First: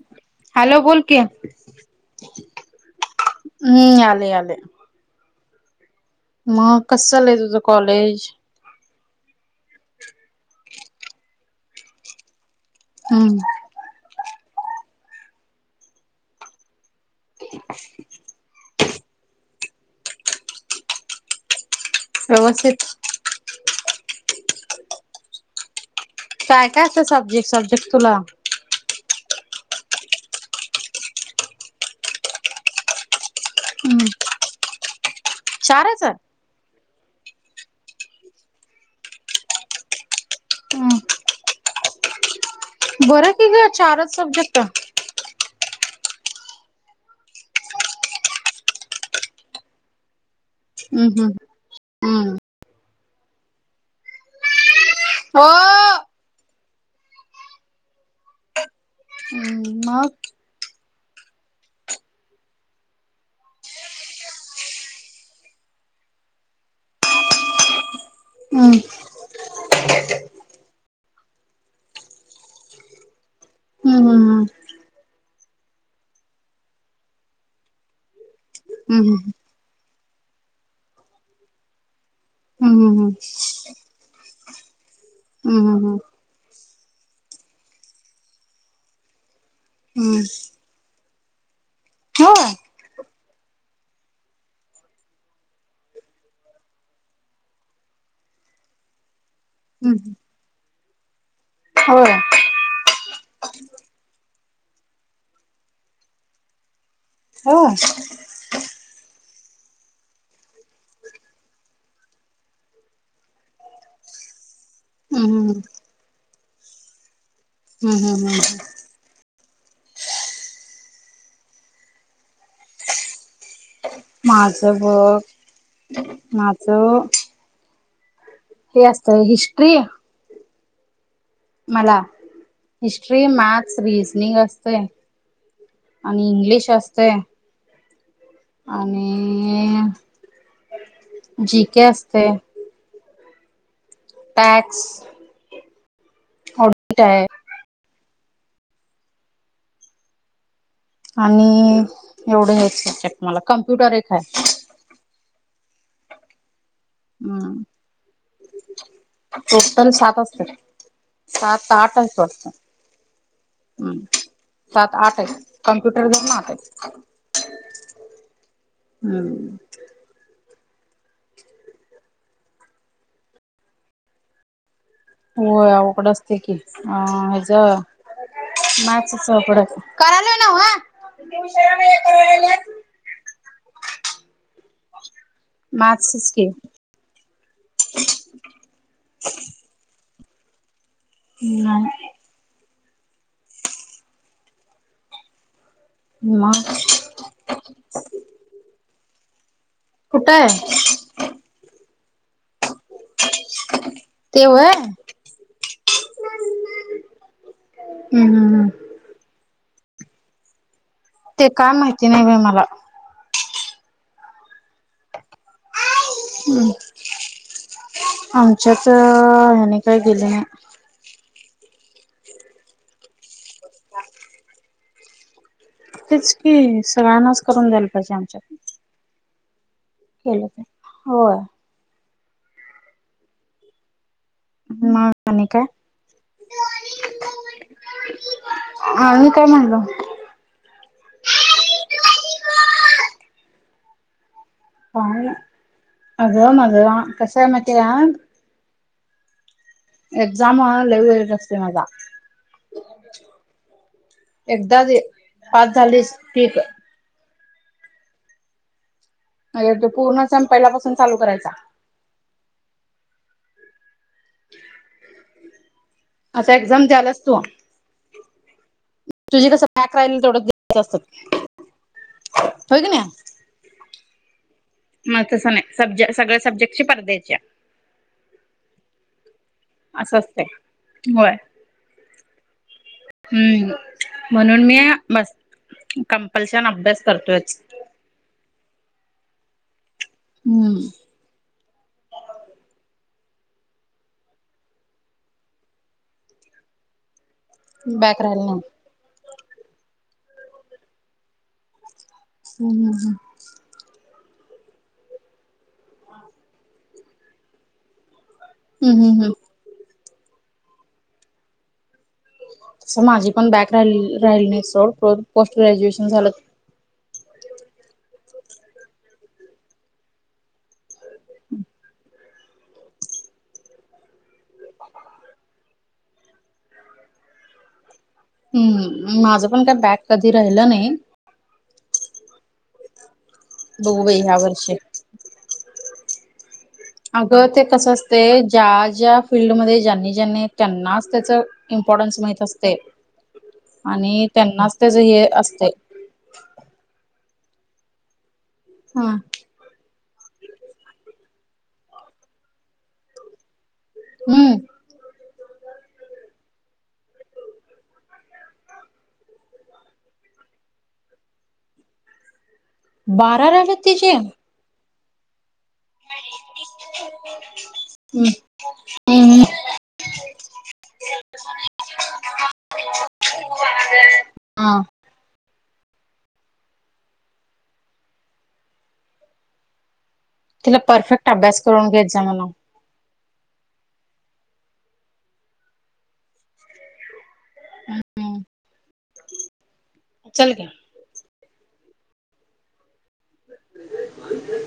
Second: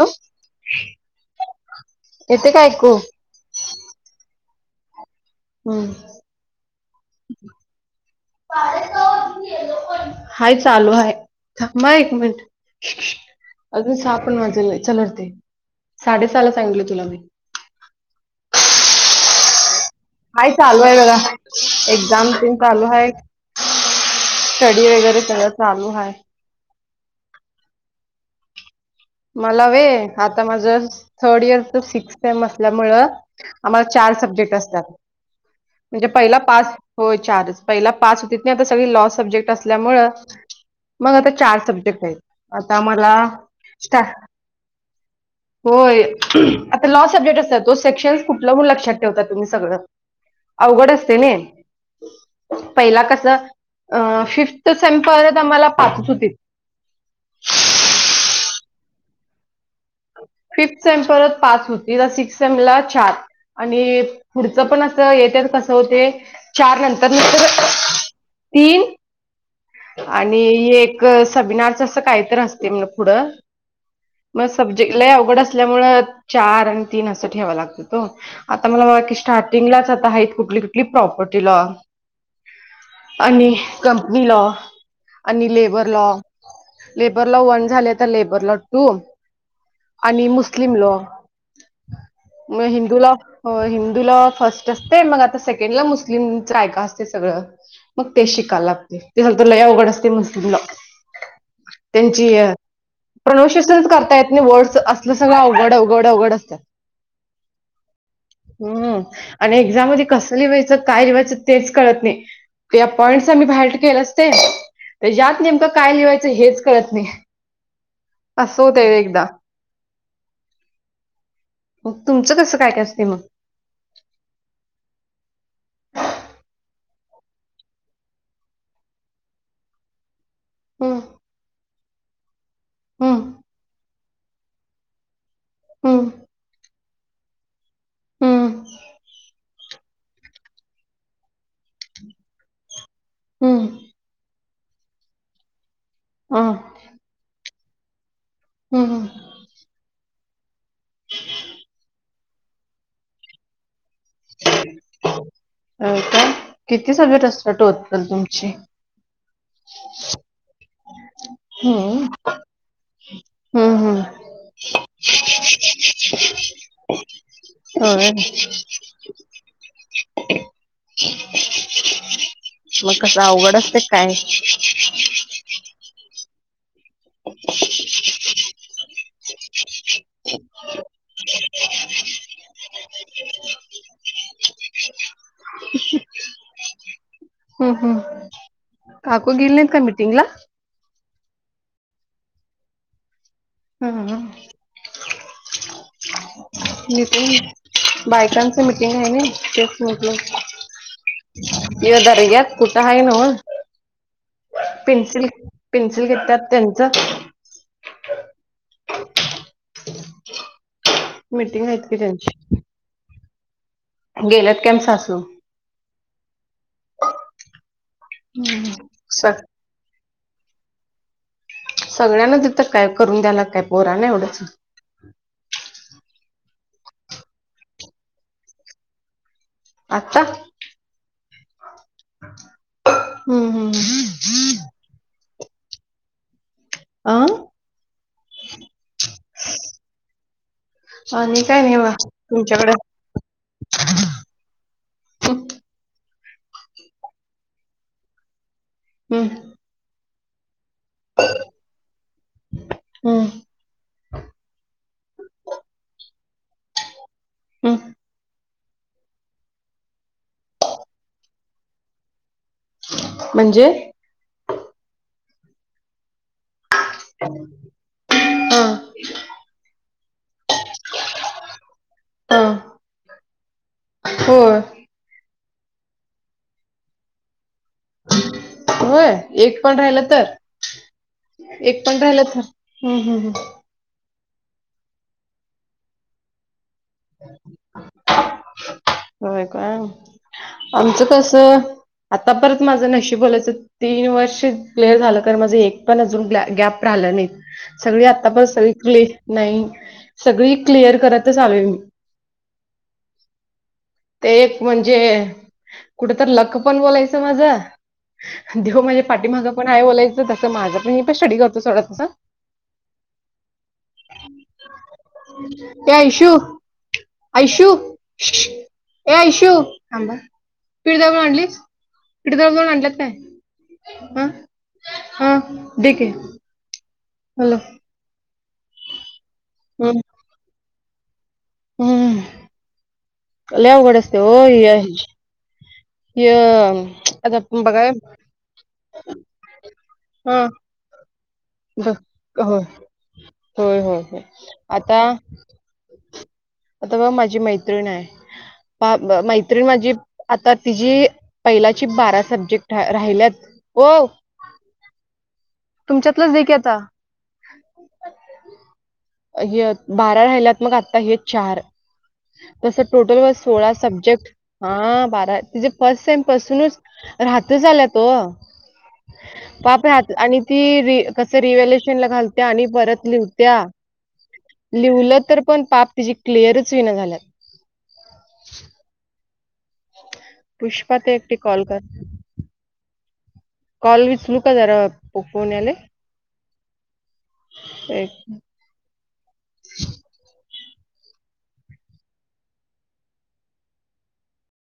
Hello hello बोल की येते का ऐकू मी आले आले. हम्म. म कसं चाललंय तुझं कॉलेज? हाय चालू आहे थांबा एक मिनट. हम्म. अगं सहा पण वाजले चल वरती साडे सहाला सांगले तुला मी. [inaudible] हा चालू आहे बघा एक्झाम तेन व्यवस्थित चालू आहे. स्टडी वगैरे सगळं चालू आहे. काय-काय असं सब्जेक्ट सब्जेक्ट तुला? मला वे आता माझं थर्ड इयरचा सिक्स सेम असल्यामुळं आम्हाला हम्म चार सब्जेक्ट असत्यात चारच म्हणजे आहे पहिला पाच होय चारच पहिला पाच होतीत ना आता सगळी लॉ सब्जेक्ट असल्यामुळं मग हम्म आता चार सब्जेक्ट आहेत आता मला बरं की ग स्टा चारच सब्जेक्ट होय आता लॉ सब्जेक्ट असतात तो सेक्शनस कुठलं वून लक्षात ठेवता तुम्ही सगळं. अवघड हम्म असते हम्म ने हम्म पहिला कसं अ फिफ् ते [unintelligible] हो आम्हाला पाचच होतीत. हम्म मगं? फिफ्थ सेम परत पास होती तर सिक्स्थ सेम ला चार आणि पुढचं पण असं येतत कसं होते चार नंतर [inaudible] हम्म तीन आणि एक सबीनारचा असं काहीतर असतं म पुढं हम्म हम्म मग हम्म. सब्जेक्ट लय अवघड असल्यामुळे चार आणि तीन असं ठेवा लागतो तो आता मला बघा हम्म की स्टार्ट टिंगलाच आता आहेत कुठली-कुठली प्रॉपर्टीला हम्म हम्म आणि कंपनी लॉ आणि hmm labour hmm hmm law labour law one झाले तर labour law two hmm hmm आणि मुस्लिम लॉ होय म हिंदू लॉ हो हिंदू लॉ फर्स्ट असते मग आता सेकंडला मुस्लिमचं काय का असते सगळं. मग ते शिका लागते ते हलतर अवघड असते हम्म मुस्लिम लॉ. होय त्यांची हे प्रॉन्युन्सियेशनचं कर त्यातने वर्ड असलं सगळं अवघड अवघड अवघड असत्यात. हो. हम्म आणि एक्झाम मध्ये कसं लिवायचं काय लिवायचं तेच कळत नाही. त्या पॉइंटस आम्ही बायहर्ट केलं असते तेज्या आत हम्म नेमकं काय लिवायचं हेच कळत नाही. हम्म हम्म हम्म. तेव एकदा मग तुमचं कसं काय-काय असते मग? माझं बघ माझं हे असतं हिस्ट्री हम्म. मला हिस्ट्री, हम्म मॅथ्स, रिजनिंग असतय हम्म आणि इंग्लिश असतय. हम्म आणि जी के असतय. हम्म. टॅक्स हं ऑडिट आहे. हम्म हम्म. आणि एवढं एक सबजेक्ट मला कम्प्युटर एक आहे. हो का किती सब्जेक्ट असतात टोटल तुमची? टोटल सात असत्यात, सात आठ हम्म आहेत वाटतं. हम्म सात आठ आहेत कम्प्युटर दरून आठ आहेत होय हम्म [inaudible] मग कस अवघड असते काय? होय अवघड असते की याचं मॅथ्सच अवघड असत [inaudible] [unintelligible] मॅथ्सच की हम्म हम्म काको गेले नाहीत का मीटिंगला? हम्म नाय हम्म हम्म हम्म मग मीटिंग बायकांच मीटिंग आहे ना ते म्हटलं कुठं आहे ये दरग्यात कुठं आहे नव ते व्हय हम्म पिनसिल पिनसिल केत त्यांचं हम्म हम्म हम्म ते मिटिंग काय आहेत की माहिती नाही बाई त्यांची मला गेल्यात कम सासू? हम्म आमच्यात स हेनी काय गेले नाही. सगळ्यांना तिथ काय करून द्याला काय पोरा ना एवढंच तेच की सगळ्यांनाच करून द्यायला पाहिजे आमच्यात आता केलं तर होय. हम्म हम्म हम्म मग आणि काय? हम्म अं आही काय म्हणल आणि काय नाही म तुमच्याकडे काय नई अगं माझं कसय माहिती आहे काय? हम्म एक्झाम लई वेळ नसते माझा. हम्म एकच यार पाच झालीस पीक हम्म अगे तो पूर्ण सम पहिलापासून चालू करायचा म्हणजे आता एक्झाम देआलास तू? हा तुझं कसं बॅक राहिलेलं तेवढेच द्यायचं हा असत्यात होय की नाही? होय. नाही तस नाही सब्जट सगळ्या सब्जेक्टची परद्यायच्या होय एक पण राहिलं असं तर? असतय होय एक पण राहिलं तर हम्म हम्म हम्म. म्हणून मी मस कंपल्शन अभ्यास करतोयच होय का आमचं हम्म कस, आता परत माझं नशी बोलायचं तीन वर्ष क्लिअर झालं कारण म्हणजे एक पण अजून गॅप राहिलं नाही. सगळी बॅक राहिला आतापण नाही सळी क्लि नाही सगळी क्लिअर करतच आले मी हम्म हम्म हम्म. ते एक म्हणजे कुठ तर लक पण बोलायचं माझं देव माझे हम्म हम्म पाठी हम्म माझं पण आहे बोलायचं तसं माझं पण हे पण स्टडी करतो थोडं तसं तसं माझी पण बॅक राहि राहिली नाही तस पोस्ट ए ग्रॅज्युएशन झालं. ऐशू ऐशू ए ऐशू थांब पीठ दळून आणलीस? हिकडन पण आणल्यात काय? हा, हा दे की. हॅलो. हम्म माझं पण काय हम्म बॅक कधी राहिलं नाही. हम्म लय अवघड बघू असते बाई ओ ह्या वर्षी याज यम अगं ते कसं असते ज्या ज्या फिल्डमध्ये ज्यांनी हा ज्यांनी त्यांनाच त्याचा ब इम्पॉर्टन्स माहीत होय असते होय होय होय आणि त्यांनाच आता तेज्या हे असतय. आता बघ माझी मैत्रीण आहे पा ब मै तरी माझी आता तिजी पहिलाची बारा सब्जेक्ट राही राहिल्यात ओ. हम्म. तुमच्यातलं जिक आहे आता. अ य बारा राहिल्यात मग आता हे चार तसं टोटल व बारा सोळा राहिलेत तिचे सब्जेक्ट हा बारा तिजे फर्स्ट सेम पासूनच राहातो झाल्या तो हम्म हम्म पाप हात आणि ती री कसं रिवेलेशन ला घालत्या आणि परत लिहवत्या हा लिव्हलं तर पण पाप तिची क्लिअरच वि ना झाल्यात. पुष्पा ते एकटे कॉल कर. चांगलाव कॉल विचलुका जरा फो फोन याले एक [inaudible] चल घ्या [inaudible]